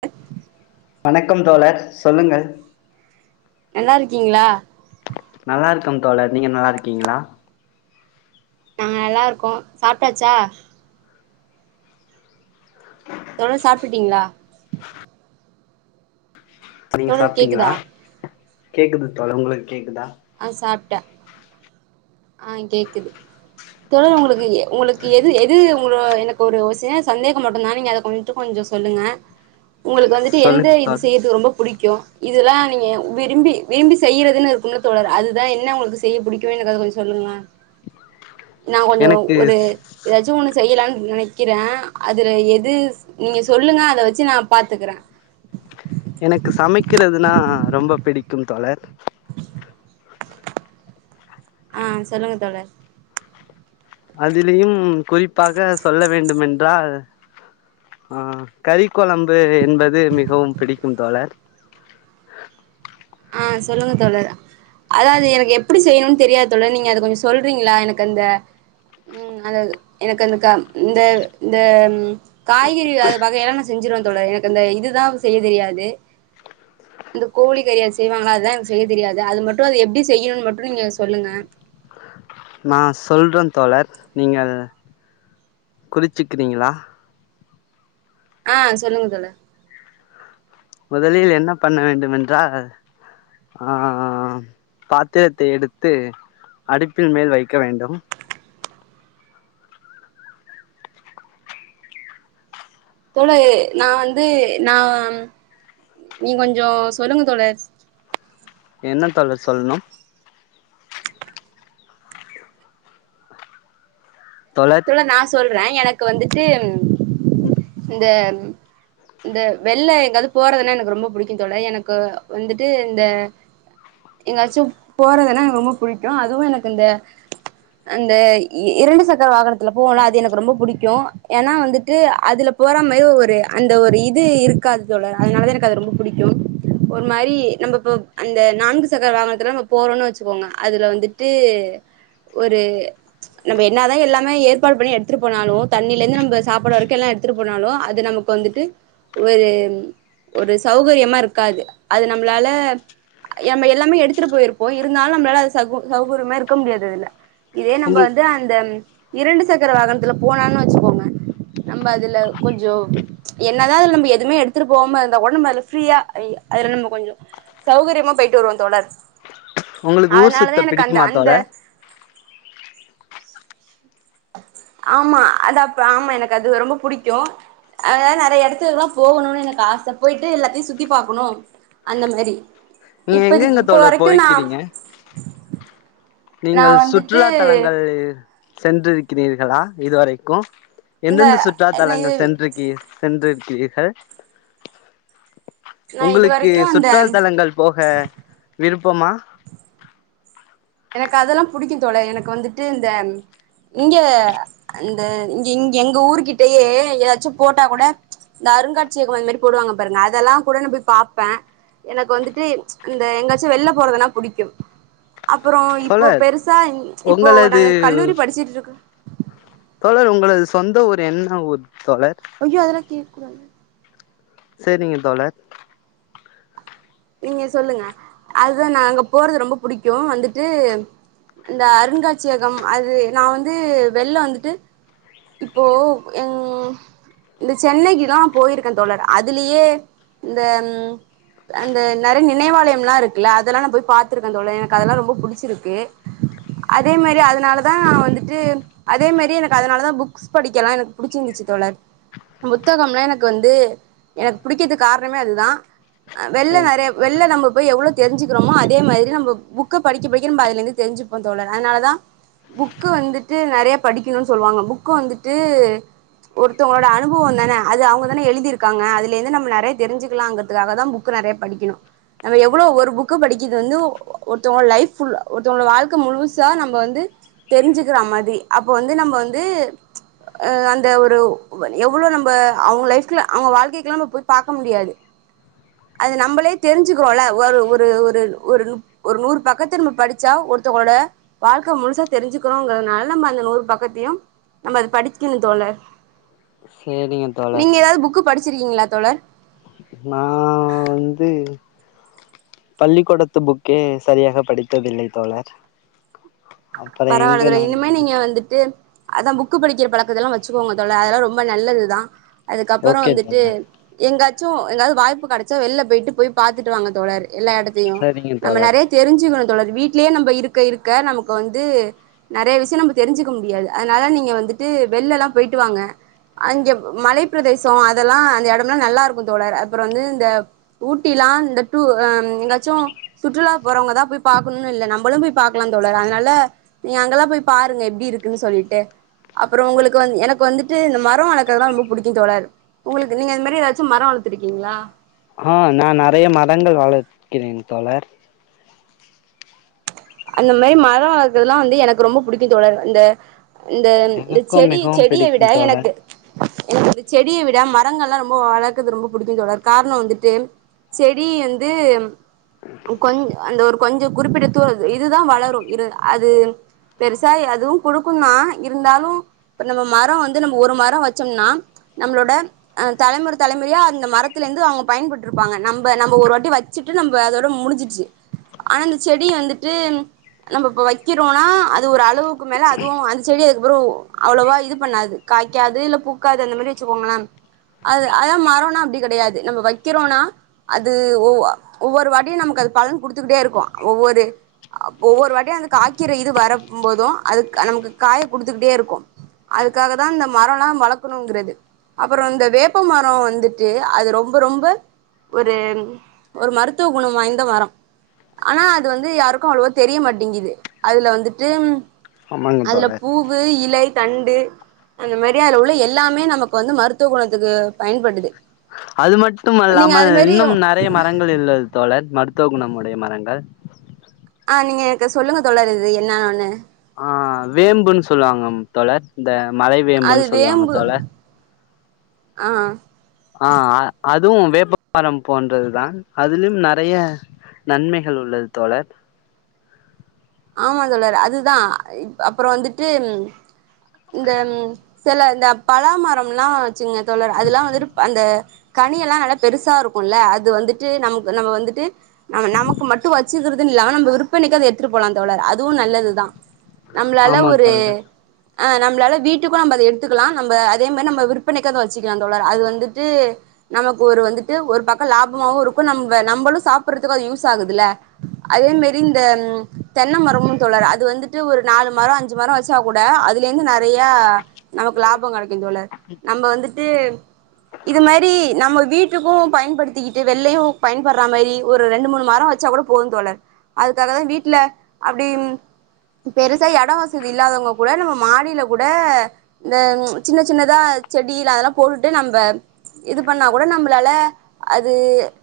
ப வணக்கம் தோழர் சொல்லுங்க நல்லாருக்கீங்களா நல்லா இருக்கும் தோழர் நீங்க நல்லா இருக்கீங்களா நாங்க நல்லா இருக்கோம் சாப்பிட்டாச்சா தோழர் சாப் அப்புடீங்களா நீங்க சாப்பிட்டீங்களா கேக்குதா கேக்குது தோழர் உங்களுக்கு கேக்குதா ஆஹ் சாப்பிட்டேன் ஆஹ் கேக்குது தோழர் உங்களுக்கு உங்களுக்கு எது எது உங்க எனக்கு ஒரு சின்ன சந்தேகம் மட்டும்தானே நீங்க அத கொஞ்சம் கொஞ்சம் சொல்லுங்க உங்களுக்கு வந்துட்டு எந்த சொல்லுங்க இது தோழர் செய்யறது ரொம்ப பிடிக்கும் இதெல்லாம் நீங்க விரும்பி விரும்பி செய்யறிறதுன்னுன்ன தோழர் அதுதான் என்ன உங்களுக்கு செய்ய பிடிக்கும் என கொஞ்சம் சொல்லுங்கங்கள் நான் கொஞ்சம் எனக்கு ஒரு ஏதாச்சும் ஒனு செய்யலாம்னு நினைக்கிறேன் அதுல எது நீங்க சொல்லுங்க அத வச்சு நான் பார்த்துக்கறேன் எனக்கு சமைக்கிறதுனா ரொம்ப பிடிக்கும் தோழர் ஆஹ் சொல்லுங்க தோழர் அதிலியும் குறிப்பாக சொல்ல வேண்டும் என்றால் ஆஹ் கறிக்குழம்பு என்பது மிகவும் பிடிக்கும் தோழர் ஆஹ் சொல்லுங்க தோழர் அதான் அது எனக்கு எப்படி செய்யணும்னு தெரியாது தோழர் நீங்க அது கொஞ்சம் சொல்றீங்களா எனக்கு அந்த உம் அ எனக்கு அந்த இந்த இந்த காய்கறி அது வகையெல்லாம் நான் செஞ்சிருவேன் தோழர் எனக்கு அந்த இதுதான் செய்ய தெரியாது இந்த கோழிக்கறி செய்வாங்களா அததான் எனங்கு செய்ய தெரியாது அது மட்டும் அதது எப்படி செய்யணும்னு மட்டும் நீங்க சொல்லுங்க நான் சொல்றேன் தோழர் நீங்கள் குறிச்சுக்கிறீங்களா ஆஹ் சொல்லுங்க தோழர் முதலில் என்ன பண்ண வேண்டும் என்றால் ஆஹ் பாத்திரத்தை எடுத்து அடுப்பில் மேல் வைக்க வேண்டும் தோழர் நான் வந்து நான் நீ கொஞ்சம் சொல்லுங்க தோழர் என்ன தோழர் சொல்லணும் தோழர் நான் சொல்றேன் எனக்கு வந்துட்டு இந்த இந்த வெள்ளை எங்காவது போறதுன்னா எனக்கு ரொம்ப பிடிக்கும் தோழர் எனக்கு வந்துட்டு இந்த எங்காச்சும் போறதுன்னா எனக்கு ரொம்ப பிடிக்கும் அதுவும் எனக்கு இந்த அந்த இரண்டு சக்கர சக்கர வாகனத்துல போல அது எனக்கு ரொம்ப பிடிக்கும் ஏன்னா வந்துட்டு அதுல போற மாரி ஒரு அந்த ஒரு இது இருக்காது அதனாலதான் எனக்கு அது ரொம்ப படிக்கும் ஒரு மாரி நம்ம அந்த நான்கு சக்கர வாகனத்து ந போறோம்ன்னு வச்சுக்கோங்க அதுல வந்துட்டு ஒரு நம்ம என்ன தான் எல்லாமே ஏற்பாடு பண்ணி எடுத்துட்டு போனாலும் தண்ணியில இருந்து நம்ம சாப்பிடற வரைக்கும் எல்லாம் எடுத்துட்டு போனாலும் அது நமக்கு வந்துட்டு ஒரு ஒரு சௌகரியமா இருக்காது அது நம்மளால நம்ம எல்லாமே எடுத்துட்டு போயிருப்போம் இருந்தாலும் நம்மளால சௌகரியமா இருக்க முடியாதல்ல இதே நம்ம உங்கள் வந்து அந்த இரண்டு சக்கர வாகனத்துல போனான்னு வச்சுக்கோங்க நம்ம அதுல கொஞ்சம் என்னதான் அது நம்ம எதுவுமே எடுத்துட்டு போவாம இருந்தா கூட நம்ம அது ஃப்ரீயா அதுல நம்ம கொஞ்சம் சௌகரியமா போயிட்டு வருவோம் தோழர் உங்களுக்கு ஊர் அதனாலதா சுத்த எனக்கு அந்த பிடிக்ககுமா அந்த தோழர் ஆமா அதா அப்ப ஆமா எனக்கு அது ரொம்ப பிடிக்கும் அதுனால நிறைய இடத்துலக்கல்லாம் போகணும்னு எனக்கு ஆசை போயிட்டு எல்லாத்தையும் சுத்தி பாார்கக்கணும் அந்த மாரி நீங்க இப்பதிக்கு எங்கெங்க இப்ப தோழர் வரைக்கு நா போய்கிக்கிறீங்க நா நீங்கள் வந்துட்டு சுற்றுலா தலங்கள் சென்றிருக்க இருக்கிறீர்களா இதுவரைக்கும் இந்த எந்தெந்த சுற்றுலா நா இது தலங்கள் சென்றிருக்குகிய சென்று ஏ கே [unintelligible] நா இது உங்களுக்கு வரைக்கு சுற்றுலா அந்த தலங்கள் போக விருப் பமா எனக்கு அதெல்லாம் புடிக்கும் தோழர் எனக்கு வந்துட்டு இந்த இங்க அ இங்க எங்க ஊரு கிட்டயே ஏதாச்சும் போட்டா கூட இந்த அருங்காட்சியகம் அந்த மாதிரி போடுவாங்க பாருங்க அதெல்லாம் கூட நான் போய் பாப்பேன் எனக்கு வந்துட்டு இந்த எங்காச்சும் வெளில போறதுன்னா புடிக்கும் அப்புறம் இப்போ தோழர் பெருசா இப்போ உங்களது நாங்க கல்லூரி படிச்சுட்டு இருக்கோம் தோழர் உங்களது சொந்த ஊர் என்ன ஊர் தோழர் அய்யோ அதலாம் கே க்க [unintelligible] சேரிங்க தோழர் நீங்க சொல்லுங்க அதுதான் நான் அங்க போறது ரொம்ப புடிக்கும் வந்துட்டு இந்த அருங்காட்சியகம் அது நான் வந்து வெளில வந்துட்டு இப்போ உம் இந்த சென்னைக்கு எல்லாம் போயிருக்கேன் தோழர் அதுலயே இந்த அந்த நறைய நினைவாலயம் எல்லாம் இருக்குல்ல அதெல்லாம் நான் போய் பார்த்திருக்கேன் தோழர் எனக்கு அதெல்லாம் ரொம்ப புடிச்சிருக்கு அதே மாரி அதனாலதான் நான் வந்துட்டு அதே மாரி எனக்கு அதனாலதான் புக்ஸ் படிக்கலாம் எனக்கு புடிச்சிருந்துச்சு தோழர் புத்தகம் எல்லாம் எனக்கு வந்து எனக்கு புடிக்கிறதுக்கு காரணமே அதுதான் வெளில சேரிங்க நறைய வெளில தோழர் நம்ம போய் எவ்வளோ தெரிஞ்சுக்கிறோமோ அதே மாதிரி நம்ம புக்கை படிக்க படிக்க நம்ம அதுல இருந்து தெரிஞ்சுப்போம் தோழர் அதனாலதான் புக் வந்துட்டு நறைய படிக்கணும்னு சொல்லுவாங்க புக்க வந்துட்டு ஒருத்தவங்களோட அனுபவம் தானே அது அவுங்க தானே எழுதிருக்காங்க அதுல இருந்து நம்ம நிறைய தெரிஞ்சுக்கலாங்கிறதுக்காக தான் புக் புக்கு நறையா படிக்கனும் எவ்ளோ ஒரு புக் படிக்கது வந்து ஒருத்தவங்க லைஃப் ஃபுல் ஒருத்தவ வாழ்க்கை முழுசா நம்ம வந்து தெரிஞ்சுக்கிற மாதிரி அப்ப வந்து நம்ம வந்து அந்த ஒரு எவ்ளோ நம்ம அவுங்க லைஃப்ல அவுங்க வாழ்க்கைக்குல்ல நம்ம போய் பார்க்க முடியாது அது நம்மளே தெரிஞ்சுக்குவோம்ல ஒரு ஒரு ஒரு நூறு பக்கத்துக்கு நம்ம படிச்சா ஒருத்தங்களோட வாழ்க்கை முழுசா தெரிஞ்சுக்கணோங்கிறதுனால நம்ம அந்த நூறு பக்கத்தையும் நம்ம அது படிக்கணும் தோழர் சேரிங்க தோழர் சிருக்கீங்களா தோழர் நான் வந்து பள்ளிக்கூடத்து புக்கே சரியாக படித்ததில்லை தோழர் அப்புற பரவாயில எங்க தோழர் நான் இனிமேல் நீங்க வந்துட்டு அதான் புக் படிக்கிற பழக்கத்த எல்லாம் வச் சுக்கோங்க தோழர் அதெல்லாம் ரொம்ப நல்லதுதான் அதுக்கப்பறம் ஓகே வந்துட்டு தோழர் எங்கா ச்சும் ஏதாவது வாய்ப்பு கடைச்சா வெயில போயிட்டு போய் பாத்துட்டு வாங்க தோழர் எல்லா இடத்தையும் சரிங்க நம்ம தோழர் நறைய தெரிஞ்சுக்கணும் தோழர் வீட்டிலேயே நம்ம இருக்க இருக்க நமக்கு வந் து நறைய விஷயம் நம்ம தெரிஞ்சுக்க முடியாது அதனால நீங்க வந்துட்டு வெளில எல்லாம் போயிட்டு வாங்க அங்க மலை பிரதேசம் அதெல்லாம் அந்த இடம்லாம் நல்லா இருக்கும் தோழர் அப்புறம் வந்து இந்த ஊட்டிலாம் இந்த எங்காச்சும் சுற்றுலா போறவங்க தான் போய் பாக்கனுல்ல நம்மளும் போய் பார்கக்கலாம் தோழர் அதனால நீ அங்கெல்லாம் போய் பாருங்க எப்படி இருக்குன்னு சொல்லிட்டு அப்புறம் உங்களுக்கு வந்து எனக்கு வந்துட்டு இந்த மரம் வளர்க்கறதான் ரொம்ப பிடிக்கும் தோழர் உங்களுக்கு நீங்க அந்த மாரி ஏதாச்சும் மரம் வளர்த்துருக்கீங்களா ஆஹ் நான் நறைய மரங்கள் வளர்க்கிறேன் தோழர் அந்த மாரி மரம் வளர்க்கறதுல்லாம் வந்து எனக்கு ரொம்ப பிடிக்கும் தோழர் இந்த இந்த இந்த எனக்கும் செடி மிகவும் செடியை விட பிடிக்கும் தோழர் எனக்கு எனக்கு இந்த செடியை விட மர மரங்கள் எல்லாம் ரொம்ப வளர்க்குறது ரொம்ப பிடிக்கும் தோழர் காரணம் வந்துட்டு செடி வந்து கொஞ்ச அந்த ஒரு கொஞ்சம் குறிப்பிடுத்துது இதுதான் வளரும் அது பெருசா அதுவும் கொடுக்கும்னா இருந்தாலும் இப்ப நம்ம மரம் வந்து நம்ம ஒரு மரம் வச்சோம்னா நம்மளோட அஹ் தலைமுறை தலைமுறையா அந்த மரத்துல இருந்து அவங்க பயன்பட்டுருப்பாங்க நம்ம நம்ம ஒரு வாட்டி வச்சுட்டு நம்ம அதோட முடிஞ்சுச்சு ஆனா அந்த செடி வந்து ட்டு நம்ம இப்ப வைக்கிறோம்னா அது ஒரு அளவுக்கு மேல அதுவும் அந்த செடி அதுக்கப்புறம் அவ்வளவா இது பண்ணாது காய்க்காது இல்ல பூக்காது அந்த மாதிரி வச்சுக்கோங்களேன் அது அதான் மரோம்னா அப்படி கிடையாது நம்ம வைக்கிறோம்னா அது ஒ ஒவ்வொரு வாட்டியும் நமக்கு அது பலன் கொடுத்துக்கிட்டே இருக்கும் ஒவ்வொரு ஒவ்வொரு வாட்டையும் அந்த காய்கிற இது வர போதும் அது நமக்கு காய குடுத்துக்கிட்டே இருக்கும் அதுக்காக தான் அந்த மரம்லாம் வளர்க்கணுங்கிறது அப்புறம் இந்த வேப்ப மரம் வந்துட்டு அது ரொம்ப ரொம்ப ஒரு ஒரு மருத்துவ குணம் வாய்ந்த மரம் ஆனா அது வந்து யாருக் கும் அவ்வளவா தெரிய மாட்டேங்குது அதுல வந்துட்டு ஆமாங்க அதுல தோழர் பூவு இலை தண்டு அந்த மாரி உள்ள எல்லாமே நமக்கு வந்து மருத்துவ குணத்துக்கு பயன்படுது அது மட்டும் நீங்க அல்லாமல் அது மாதிரி இன்னும் நறைய மரங்கள் இள்ளது தோழர் ம த்தோக்கு நம்முடைய மரங்கள் ஆஹ் நீங்க எனக்கு சொல்லுங்க தோழர் என்னனன்னு ஆஹ் வேம்புன்னு சொல்லுவாங்க தோழர் இந்த மலை வேம்புன்னு சொல்லுவாங்க தோழர் ஆஹ் ஆஹ் அ அத் அதுவும் வேப்பகாரம் போன்றது தான் அதுலயும் நறைய நன்மைகள் உள்ளது தோழர் ஆமா தோழர் அதுதான் அப்புறம் வந்துட்டு இந்த ம் சில இந்த பலாமரம்லாம் இருச்சுங்க தோழர் அதெல்லாம் வந்துட்டு அந்த கனிய எல்லாம் நல்லா பெருசா இருக்கும்ல்ல அது வந்துட்டு நமக்கு நம்ம வந்துட்டு நம நமக்கு மட்டும் வச்சுக்கறதுன்னு இல்லாம நம்ம விற்பனைக்கு அத எடுத்து போலாம் தோழர் அதுவும் நல்லதுதான் நம்மளால ஆமா ஒரு தோழர் ஆஹ் நம்மளால வீட்டுக்கும் நம்ம அத எடுத்துக்கலாம் நம்ம அதே மாரி நம்ம விற்பனைக்கோ அத வச்சுக்கலாம் தோழர் அது வந்துட்டு நமக்கு ஒரு வந்துட்டு ஒரு பக்கம் லாபமாவும் இருக்கும் நம்ம நம்மளும் சாப்படுறதுக்கும் அது யூஸ் ஆகுதுல அதே மேரி இந்த தென்ன மரமும் தோழர் அது வந்துட்டு ஒரு நாலு மரம் அஞ்சு மரம் வச்சா கூட அதுல இருந்து ந றைய நமக்கு லாபம் கிடைக்கும் தோழர் நம்ம வந்துட்டு இது மாரி நம்ம வீட்டுக்கும் பயன்படுத்திக்கிட்டு வெள்ளையும் பயன்படுற மாரி ஒரு ரெண்டு மூணு மரம் வச்சா கூட போதும் தோழர் அதுக்காக தான் வீட்டுல அப்படி பெருசா இடம் வசதி இல்லாதவங்க கூட நம்ம மாடியில கூட இந்த சின்ன சின்னதா செடியில அதெல்லாம் போட்டுட்டு நம்ம இது பண்ணா கூட நம்மளால அது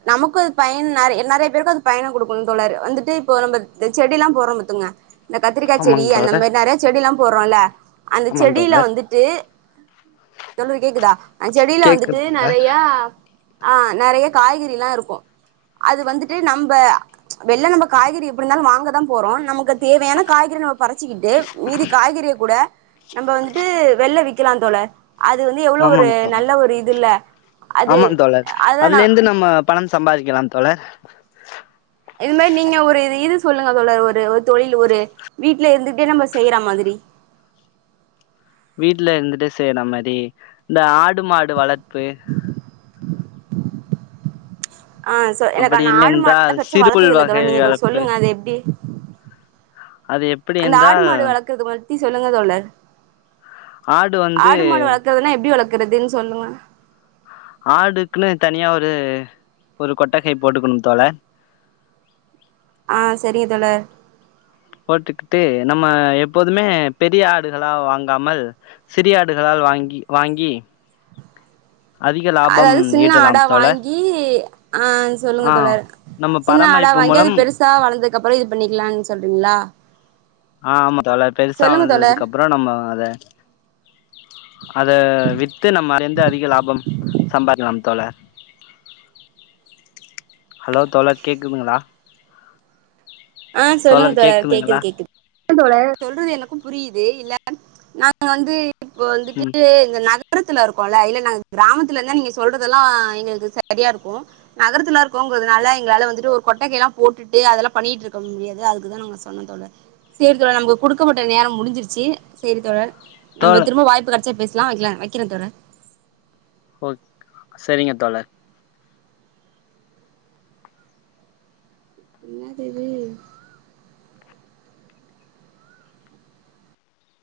நமக்கும் அது பயன் நறைய நறைய பேருக்கும் அது பயணம் குடுக்கணும்னு தோழர் வந்துட்டு இப்போ நம்ம செடிலாம் புறம்பத்துங்க இந்த கத்திரிக்கா செடி ஆமாங்க அந்த தோழர் மரி நிறைய செடி எல்லாம் போறோம்ல அந்த ஆமாந் செடியில தோழர் வந்துட்டு தோழர் கேக்குதா அந்த செடியில வந்துட்டு கேக்குது தோழர் நறைய ஆஹ் நிறைய காய்கறி எல்லாம் இருக்கும் அது வந்துட்டு நம்ம வெளில நம்ம காய்கறி எப்படி இருந்தாலும் வாங்கதான் போறோம் நமக்கு அதுக் தேவையான காய்கறி நம்ம பறைச்சிக்கிட்டு மீதி காய்கறிய கூட நம்ம வந்துட்டு வெள்ளை வி க்கலாம் தோழர் அது வந்து எவ்வளவு ஒரு ஆமாங் தோழர் நல்ல ஒரு இதுல்ல அது அதுதான் நான் சம்பாரிக்கலாம் தோழர் இது மாரி நீங்க ஒரு இதி இது சொல்லுங்க தோழர் ஒரு தொழில் ஒரு வீட்டுல இருந்துட்டே நம்ம செய்யாற மாதிரி வீட்டுல இருந்துட்டு செய்ற மாரி இந்த ஆடு மாடு வளர்ப்பு ஆஹ் சோ எனக்கு அப்படி அந்த இல்லை ஆடு என்றால் மாடு பெருசா சிறுபுல் வளர்த்தது இல்ல வகை தோழர் நீங்க கொஞ்சம் வளர்ப்பு சொல்லுங்க அது எப்படி அது எப்படி அந்த ஆடு என்றால் மாடு வளக்கறது பத் தி சொல்லுங்க தோழர் ஆடு மாடு வளக்கறதுனா எப்டி வளக் குறதுன் சொல்லுங்க ஆடுக்குனு தனியா ஒரு ஒரு கொட்டகை போட்டுக்கணு தோழர் ஆ செரிங்க தோழர் போட்டுக்கிட்டு நம்ம எப்போதுமே பெரிய ஆடுகளா வாங்காமல் சிறிய ஆடுகளால் வாங்கி வாங்கி அதிக லாபம் அதாவது சின்ன ஈட்டலாம் ஆடா தோழர் வாங்கி ஆ சொல்லுங்க ஆ தோழர் நம்ம சின்ன ஆடா பராமரிப்பு வாங்கி அது மூலம் பெருசா வளந்தகப்றொ இது பண்ணிக்கலான் சொல் ங்ளா ஆ ஆமா தோழர் பெருசா வளந்ததுக்கப்றொ நம்ம அத அத வித்து நம்ம ரெண்டு அதிக லாபம் சம்பாரிக்லாம் தோழர் ஹலோ தோழர் கேக்குதுங்களா ஆ சொல்லுங்க தோழர் கேக்குது கேக்குது தோழர் சொல்றது எனக்கும் புரியிது இல்ல நாங்க வந்து இப்போ வந்துட்டு ம் இந்த நத கரத்துல இருக்கோல்ல இல்ல நாங்க கிராமத்துலந்தா நீங்க சொல்றதெல்லா எங்களுக்கு சரியா இருக்கூ நகரத்துல இருக்கோங்கிறதுனால எங்களால வந்துட்டு ஒரு கொட்டகைலா போட்டுட்டு அதல்லா பண்ணிட்ருக் க முடியாது அதுக்குதா நாங்க சொன்னொ தோழர் சேரி தோழர் நமக்கு குடுக்கப்பட்ட நேரம் முடிஞ்சிருச்சு சேரி தோழர் நம்ம தோழர் திரும்ப வாய்பு கெடச்சா பேச லா வக்லெ வக்கிறே தோழர் ஓ செரிங்க தோழர் என்ன தேவி